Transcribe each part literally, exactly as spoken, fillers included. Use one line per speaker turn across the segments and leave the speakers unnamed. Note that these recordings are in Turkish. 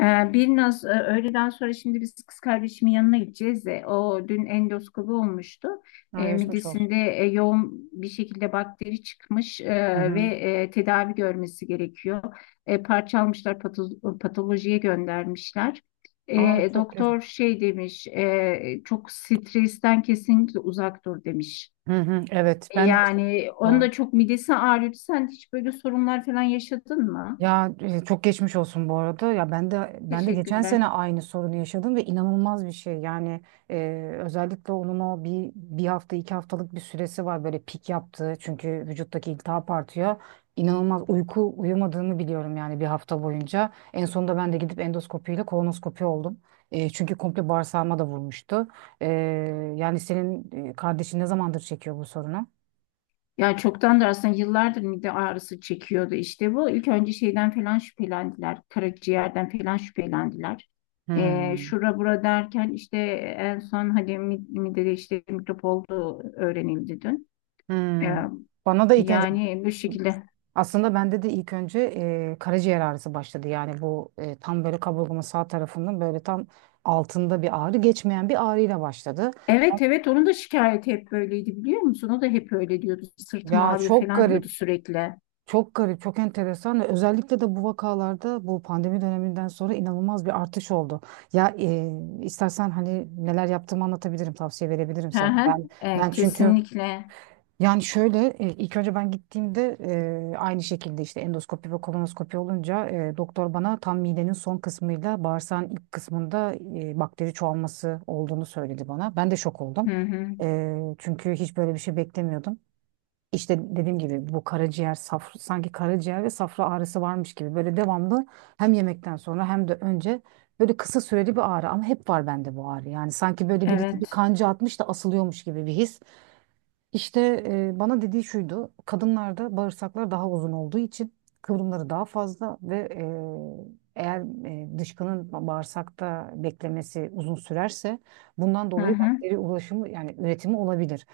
Ee, bir naz e, öğleden sonra şimdi biz kız kardeşimin yanına gideceğiz. de, O dün endoskopi olmuştu.
Ha,
E,
geçmiş olsun.
midesinde e, yoğun bir şekilde bakteri çıkmış e,
Hı
ve
hı.
e, tedavi görmesi gerekiyor. E, parçalmışlar pato- patolojiye göndermişler.
Aa,
E,
çok geç.
doktor şey demiş, e, çok stresten kesinlikle uzak dur demiş.
Hı hı. Evet,
E,
ben de yaşadım.
Yani onun
Doğru.
da çok midesi ağrıyor. Sen hiç böyle sorunlar falan yaşadın mı?
Ya, e, çok geçmiş olsun bu arada. Ya, ben de ben de geçen sene
Teşekkürler.
aynı sorunu yaşadım ve inanılmaz bir şey. Yani, e, özellikle onun o bir bir hafta iki haftalık bir süresi var böyle pik yaptığı çünkü vücuttaki iltihap artıyor. İnanılmaz uyku uyumadığını biliyorum yani bir hafta boyunca. En sonunda ben de gidip endoskopiyle kolonoskopi oldum. E, çünkü komple bağırsağıma da vurmuştu. E, Yani senin e, kardeşin ne zamandır çekiyor bu sorunu?
Ya çoktandır aslında yıllardır mide ağrısı çekiyordu işte bu. İlk önce şeyden falan şüphelendiler. Karaciğerden falan şüphelendiler. Ee,
Hmm.
şura bura derken işte en son hani mi- midede işte mikrop olduğu öğrenildi dün. Ee,
Hmm. Bana da ilk önce
yani bu şekilde.
Aslında bende de ilk önce e, karaciğer ağrısı başladı. Yani bu e, tam böyle kaburgamın sağ tarafının böyle tam altında bir ağrı, geçmeyen bir ağrıyla başladı.
Evet evet, onun da şikayeti hep böyleydi, biliyor musun? O da hep öyle diyordu. Sırtım
Ya,
ağrıyor
çok
falan diyordu
garip,
sürekli.
çok garip, çok enteresan. Ve özellikle de bu vakalarda bu pandemi döneminden sonra inanılmaz bir artış oldu. Ya, e, istersen hani neler yaptığımı anlatabilirim, tavsiye verebilirim
Hı
sana.
hı.
Ben
Ee,
ben çünkü
kesinlikle.
Yani şöyle, e, ilk önce ben gittiğimde, e, aynı şekilde işte endoskopi ve kolonoskopi olunca, e, doktor bana tam midenin son kısmıyla bağırsağın ilk kısmında e, bakteri çoğalması olduğunu söyledi bana. Ben de şok oldum.
Hı hı.
E, çünkü hiç böyle bir şey beklemiyordum. İşte dediğim gibi bu karaciğer, safra, sanki karaciğer ve safra ağrısı varmış gibi böyle devamlı, hem yemekten sonra hem de önce böyle kısa süreli bir ağrı, ama hep var bende bu ağrı. Yani sanki böyle birisi bir
Evet.
kanca atmış da asılıyormuş gibi bir his. İşte, e, bana dediği şuydu. Kadınlarda bağırsaklar daha uzun olduğu için kıvrımları daha fazla, ve e, eğer e, dışkının bağırsakta beklemesi uzun sürerse, bundan
Hı
dolayı
hı.
bakteri ulaşımı, yani üretimi olabilir.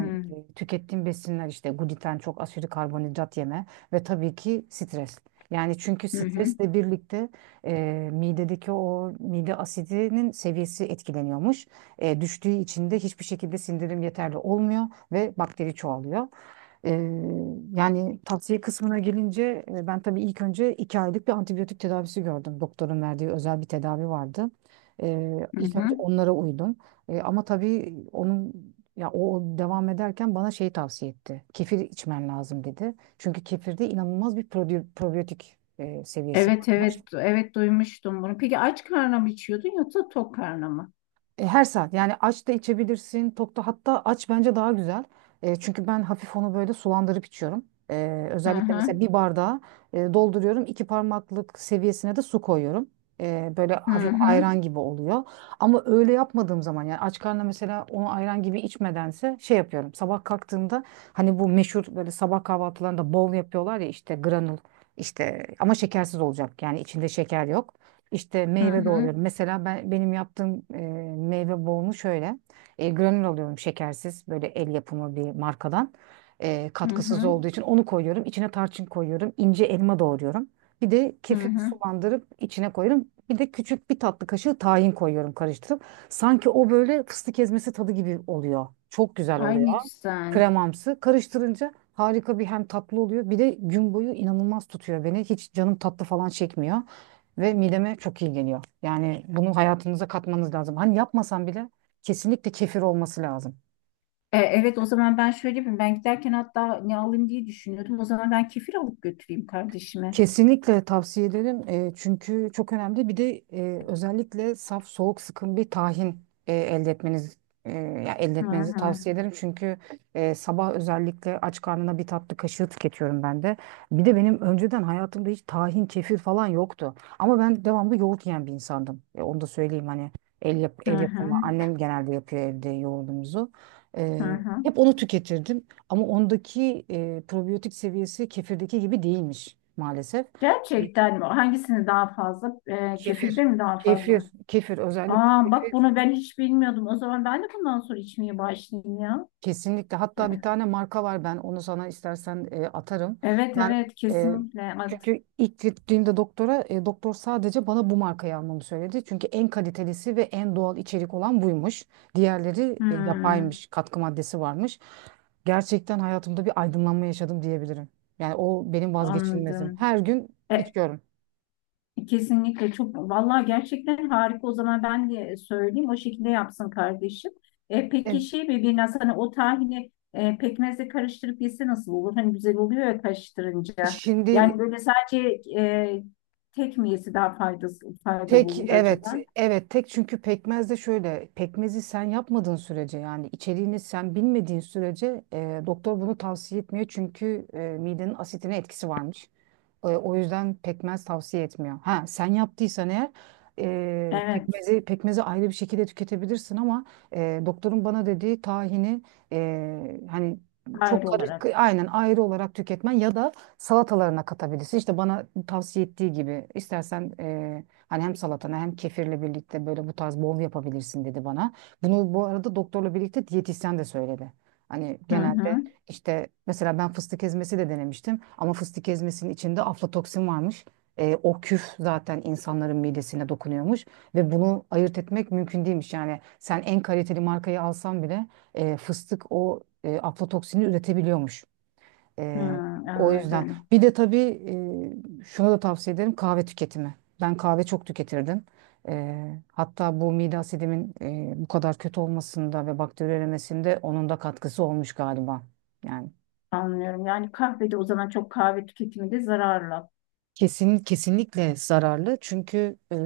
Hı hı.
e, tükettiğim besinler, işte gluten, çok aşırı karbonhidrat yeme, ve tabii ki stres. Yani çünkü
Hı hı.
stresle birlikte e, midedeki o mide asidinin seviyesi etkileniyormuş, e, düştüğü için de hiçbir şekilde sindirim yeterli olmuyor ve bakteri çoğalıyor. Ee, Yani tavsiye kısmına gelince, e, ben tabii ilk önce iki aylık bir antibiyotik tedavisi gördüm. Doktorun verdiği özel bir tedavi vardı. Ee,
Hı
ilk
hı.
önce onlara uydum. Ee, ama tabii onun, ya o o devam ederken bana şey tavsiye etti. Kefir içmen lazım dedi. Çünkü kefirde inanılmaz bir probi- probiyotik e, seviyesi
Evet
var.
evet evet, duymuştum bunu. Peki aç karnına mı içiyordun yoksa tok karnına mı?
E, her saat, yani aç da içebilirsin tok da, hatta aç bence daha güzel. E, çünkü ben hafif onu böyle sulandırıp içiyorum. E,
Hı
özellikle
hı,
mesela bir bardağa e, dolduruyorum, iki parmaklık seviyesine de su koyuyorum. E, böyle
hı
hafif
hı,
ayran gibi oluyor. Ama öyle yapmadığım zaman, yani aç karnına mesela, onu ayran gibi içmedense şey yapıyorum. Sabah kalktığımda, hani bu meşhur böyle sabah kahvaltılarında bol yapıyorlar ya, işte granul, işte ama şekersiz olacak, yani içinde şeker yok. İşte
hı
meyve
hı,
doğruyorum. Mesela ben, benim yaptığım e, meyve bolunu şöyle: e, granül alıyorum, şekersiz, böyle el yapımı bir markadan. E,
hı
katkısız
hı.
olduğu için onu koyuyorum. İçine tarçın koyuyorum. İnce elma doğruyorum. Bir de
Hı
kefir
hı.
sulandırıp içine koyuyorum. Bir de küçük bir tatlı kaşığı tahin koyuyorum, karıştırıp. Sanki o böyle fıstık ezmesi tadı gibi oluyor. Çok güzel
Ay
oluyor.
ne güzel.
Kremamsı. Karıştırınca harika bir, hem tatlı oluyor. Bir de gün boyu inanılmaz tutuyor beni. Hiç canım tatlı falan çekmiyor. Ve mideme çok iyi geliyor. Yani bunu hayatınıza katmanız lazım. Hani yapmasam bile kesinlikle kefir olması lazım.
E, evet, o zaman ben şöyle yapayım. Ben giderken hatta ne alayım diye düşünüyordum. O zaman ben kefir alıp götüreyim kardeşime.
Kesinlikle tavsiye ederim. E, çünkü çok önemli. Bir de e, özellikle saf, soğuk, sıkım bir tahin e, elde etmeniz e, ya elde
Hı
etmenizi
hı,
tavsiye ederim. Çünkü e, sabah özellikle aç karnına bir tatlı kaşığı tüketiyorum ben de. Bir de benim önceden hayatımda hiç tahin, kefir falan yoktu. Ama ben devamlı yoğurt yiyen bir insandım. E, onu da söyleyeyim, hani el, yap,
hı
el yapımı.
hı,
Annem genelde yapıyor evde yoğurdumuzu.
hı.
E,
Hı.
hep onu tüketirdim. Ama ondaki e, probiyotik seviyesi kefirdeki gibi değilmiş maalesef.
Gerçekten mi? Hangisini daha fazla? E, kefirde
Kefir.
mi daha fazla?
Kefir. Kefir, özellikle
Aa bak,
kefir.
bunu ben hiç bilmiyordum. O zaman ben de bundan sonra içmeye başlayayım ya.
Kesinlikle. Hatta bir tane marka var, ben onu sana istersen e, atarım.
Evet
Ben
evet,
e,
kesinlikle.
Çünkü ilk gittiğimde doktora, e, doktor sadece bana bu markayı almamı söyledi. Çünkü en kalitelisi ve en doğal içerik olan buymuş. Diğerleri e,
Hmm,
yapaymış, katkı maddesi varmış. Gerçekten hayatımda bir aydınlanma yaşadım diyebilirim. Yani o benim vazgeçilmezim.
anladım.
Her gün
E,
içiyorum.
Kesinlikle çok, vallahi gerçekten harika. O zaman ben de söyleyeyim, o şekilde yapsın kardeşim. E,
E,
peki şey mi, bir nasıl, hani o tahini e, pekmezle karıştırıp yese nasıl olur? Hani güzel oluyor ya karıştırınca. Yani
Şimdi.
böyle sadece e, tek mi yesi daha faydası, faydalı
Tek,
olur
evet
acaba?
evet, tek, çünkü pekmez de şöyle, pekmezi sen yapmadığın sürece, yani içeriğini sen bilmediğin sürece e, doktor bunu tavsiye etmiyor, çünkü e, midenin asitine etkisi varmış. E, O yüzden pekmez tavsiye etmiyor. Ha, sen yaptıysan eğer e,
Evet,
pekmezi pekmezi ayrı bir şekilde tüketebilirsin, ama e, doktorun bana dediği, tahini e, hani çok
ayrı olarak.
karışık, aynen, ayrı olarak tüketmen, ya da salatalarına katabilirsin. İşte bana tavsiye ettiği gibi, istersen e, hani hem salatana hem kefirle birlikte böyle bu tarz bol yapabilirsin dedi bana. Bunu bu arada doktorla birlikte diyetisyen de söyledi. Hani
Hı hı.
genelde, işte mesela ben fıstık ezmesi de denemiştim ama fıstık ezmesinin içinde aflatoksin varmış. E, o küf zaten insanların midesine dokunuyormuş ve bunu ayırt etmek mümkün değilmiş. Yani sen en kaliteli markayı alsan bile e, fıstık o e, aflatoksini üretebiliyormuş.
Hı,
E, O yüzden
anladım.
bir de tabii e, şuna da tavsiye ederim, kahve tüketimi. Ben kahve çok tüketirdim. E, hatta bu mide asidimin e, bu kadar kötü olmasında ve bakteri üremesinde onun da katkısı olmuş galiba. Yani.
Anlıyorum. Yani kahvede o zaman, çok kahve tüketimi de zararlı.
Kesin, kesinlikle zararlı, çünkü e,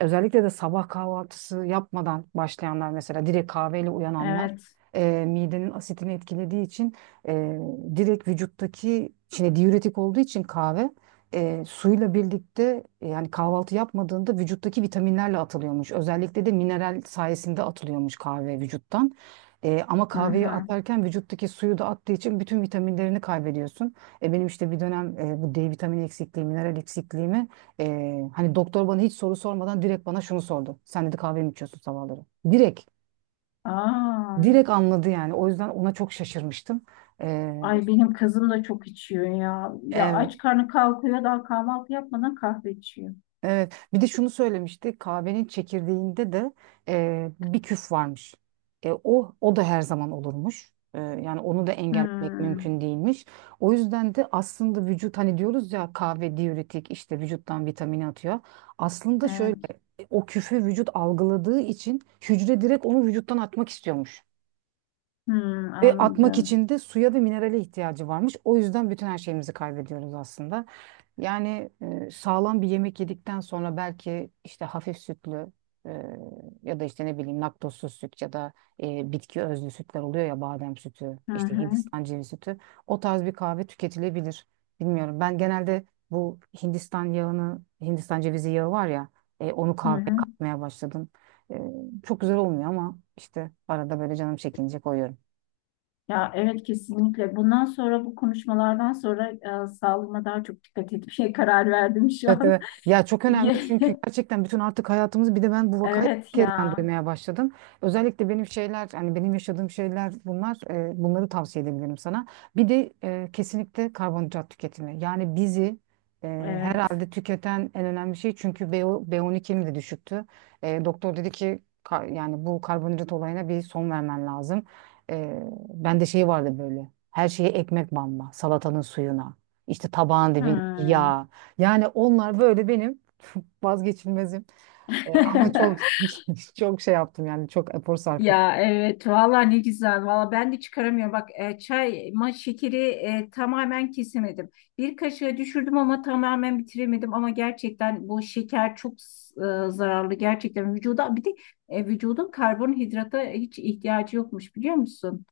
özellikle de sabah kahvaltısı yapmadan başlayanlar, mesela direkt kahveyle uyananlar,
Evet.
e, midenin asitini etkilediği için, e, direkt vücuttaki, şimdi diüretik olduğu için kahve, e, suyla birlikte, e, yani kahvaltı yapmadığında vücuttaki vitaminlerle atılıyormuş. Özellikle de mineral sayesinde atılıyormuş kahve vücuttan. E, ama
Hı
kahveyi
hı.
atarken vücuttaki suyu da attığı için bütün vitaminlerini kaybediyorsun. E, benim işte bir dönem e, bu D vitamini eksikliği, mineral eksikliğimi, e, hani doktor bana hiç soru sormadan direkt bana şunu sordu: sen dedi kahve mi içiyorsun sabahları? Direkt.
Aa,
Direkt anladı yani. O yüzden ona çok şaşırmıştım. E,
ay benim kızım da çok içiyor ya. Ya
evet,
aç karnı kalkıyor, daha kahvaltı yapmadan kahve içiyor.
evet. Bir de şunu söylemişti. Kahvenin çekirdeğinde de e, bir küf varmış. E, o o da her zaman olurmuş. E, yani onu da engellemek
Hmm,
mümkün değilmiş. O yüzden de aslında vücut, hani diyoruz ya kahve diüretik, işte vücuttan vitamini atıyor. Aslında şöyle:
evet.
o küfe vücut algıladığı için hücre direkt onu vücuttan atmak istiyormuş.
Hmm,
Ve atmak
anladım.
için de suya ve minerale ihtiyacı varmış. O yüzden bütün her şeyimizi kaybediyoruz aslında. Yani e, sağlam bir yemek yedikten sonra, belki işte hafif sütlü, e, ya da işte ne bileyim laktozsuz süt, ya da e, bitki özlü sütler oluyor ya, badem sütü,
Hı
işte
hı.
Hindistan cevizi sütü. O tarz bir kahve tüketilebilir. Bilmiyorum. Ben genelde bu Hindistan yağını, Hindistan cevizi yağı var ya, e, onu
Hı
kahveye
hı.
katmaya başladım. E, Çok güzel olmuyor, ama işte arada böyle canım çekince koyuyorum.
Ya evet, kesinlikle. Bundan sonra bu konuşmalardan sonra e, sağlığıma daha çok dikkat etmeye karar verdim şu
Evet,
an.
evet. Ya çok önemli, çünkü gerçekten bütün artık hayatımız, bir de ben bu vakayı ilk
Evet
kezden
ya.
duymaya başladım. Özellikle benim şeyler, hani benim yaşadığım şeyler bunlar, e, bunları tavsiye edebilirim sana. Bir de e, kesinlikle karbonhidrat tüketimi. Yani bizi e,
Evet.
herhalde tüketen en önemli şey, çünkü B, be on ikim de düşüktü. E, doktor dedi ki, ka- yani bu karbonhidrat olayına bir son vermen lazım. E, Ben de, şey vardı, böyle her şeye ekmek banma, salatanın suyuna, işte tabağın dibindeki
Hmm.
yağ. Yani onlar böyle benim vazgeçilmezim. E, ama çok çok şey yaptım, yani çok efor sarf ettim.
Ya evet valla, ne güzel valla. Ben de çıkaramıyorum bak, e, çay ma şekeri e, tamamen kesemedim, bir kaşığa düşürdüm ama tamamen bitiremedim. Ama gerçekten bu şeker çok e, zararlı gerçekten vücuda. Bir de e, vücudun karbonhidrata hiç ihtiyacı yokmuş, biliyor musun?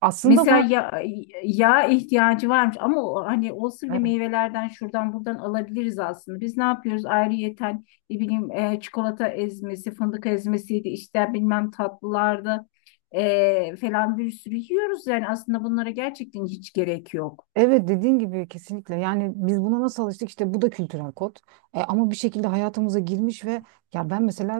Aslında
Mesela
ama,
ya, yağ ihtiyacı varmış ama o, hani olsun bile,
e,
meyvelerden şuradan buradan alabiliriz aslında. Biz ne yapıyoruz? Ayrıyeten ne bileyim, e, çikolata ezmesi, fındık ezmesiydi, işte bilmem tatlılarda falan bir sürü yiyoruz. Yani aslında bunlara gerçekten hiç gerek yok.
evet, dediğin gibi kesinlikle, yani biz buna nasıl alıştık, işte bu da kültürel kod. E, ama bir şekilde hayatımıza girmiş ve ya ben mesela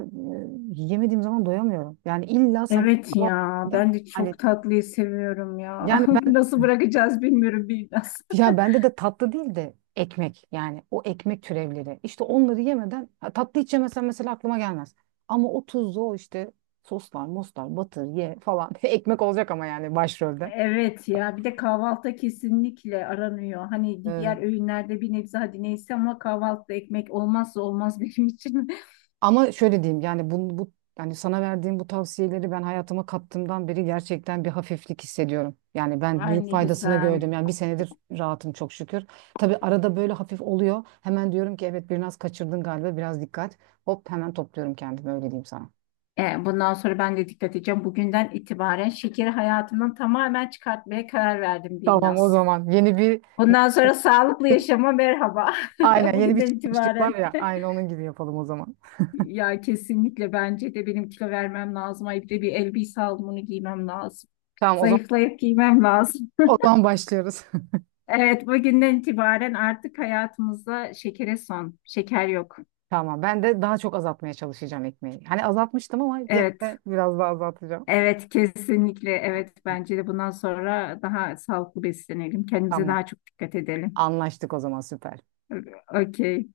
e, yemediğim zaman doyamıyorum. Yani illa sabah
Evet ya,
kahvaltıda,
ben de
hani,
çok tatlıyı seviyorum ya.
yani ben.
Nasıl bırakacağız bilmiyorum biraz.
Ya, bende de tatlı değil de ekmek, yani o ekmek türevleri. İşte onları yemeden, ha, tatlı hiç yemesen mesela aklıma gelmez. Ama o tuzlu, o işte soslar, moslar, batır, ye falan. Ekmek olacak ama, yani başrolde.
Evet ya, bir de kahvaltıda kesinlikle aranıyor. Hani
Ee,
diğer öğünlerde bir nebze hadi neyse, ama kahvaltıda ekmek olmazsa olmaz benim için.
Ama şöyle diyeyim, yani bu, bu, yani sana verdiğim bu tavsiyeleri ben hayatıma kattığımdan beri gerçekten bir hafiflik hissediyorum. Yani ben
Ay
büyük
ne
faydasını
güzel.
gördüm. Yani bir senedir rahatım çok şükür. Tabii arada böyle hafif oluyor. Hemen diyorum ki, evet, biraz kaçırdın galiba, biraz dikkat. Hop, hemen topluyorum kendimi, öyle diyeyim sana.
E, bundan sonra ben de dikkat edeceğim. Bugünden itibaren şekeri hayatımdan tamamen çıkartmaya karar verdim,
Tamam, o
Birnaz.
zaman yeni bir
Bundan sonra sağlıklı yaşama merhaba.
aynen yeni bir
Bugünden
çıkmışlık var
itibaren.
ya, aynı onun gibi yapalım o zaman.
Ya kesinlikle, bence de benim kilo vermem lazım. Ay bir de bir elbise alımını giymem lazım.
Tamam, o zaman
Zayıflayıp giymem lazım.
o zaman başlıyoruz.
Evet, bugünden itibaren artık hayatımızda şekere son, şeker yok.
Tamam, ben de daha çok azaltmaya çalışacağım ekmeği. Hani azaltmıştım ama gene
Evet,
de biraz daha azaltacağım.
evet kesinlikle, evet bence de bundan sonra daha sağlıklı beslenelim, kendimize
Tamam,
daha çok dikkat edelim.
anlaştık o zaman, süper.
Okey.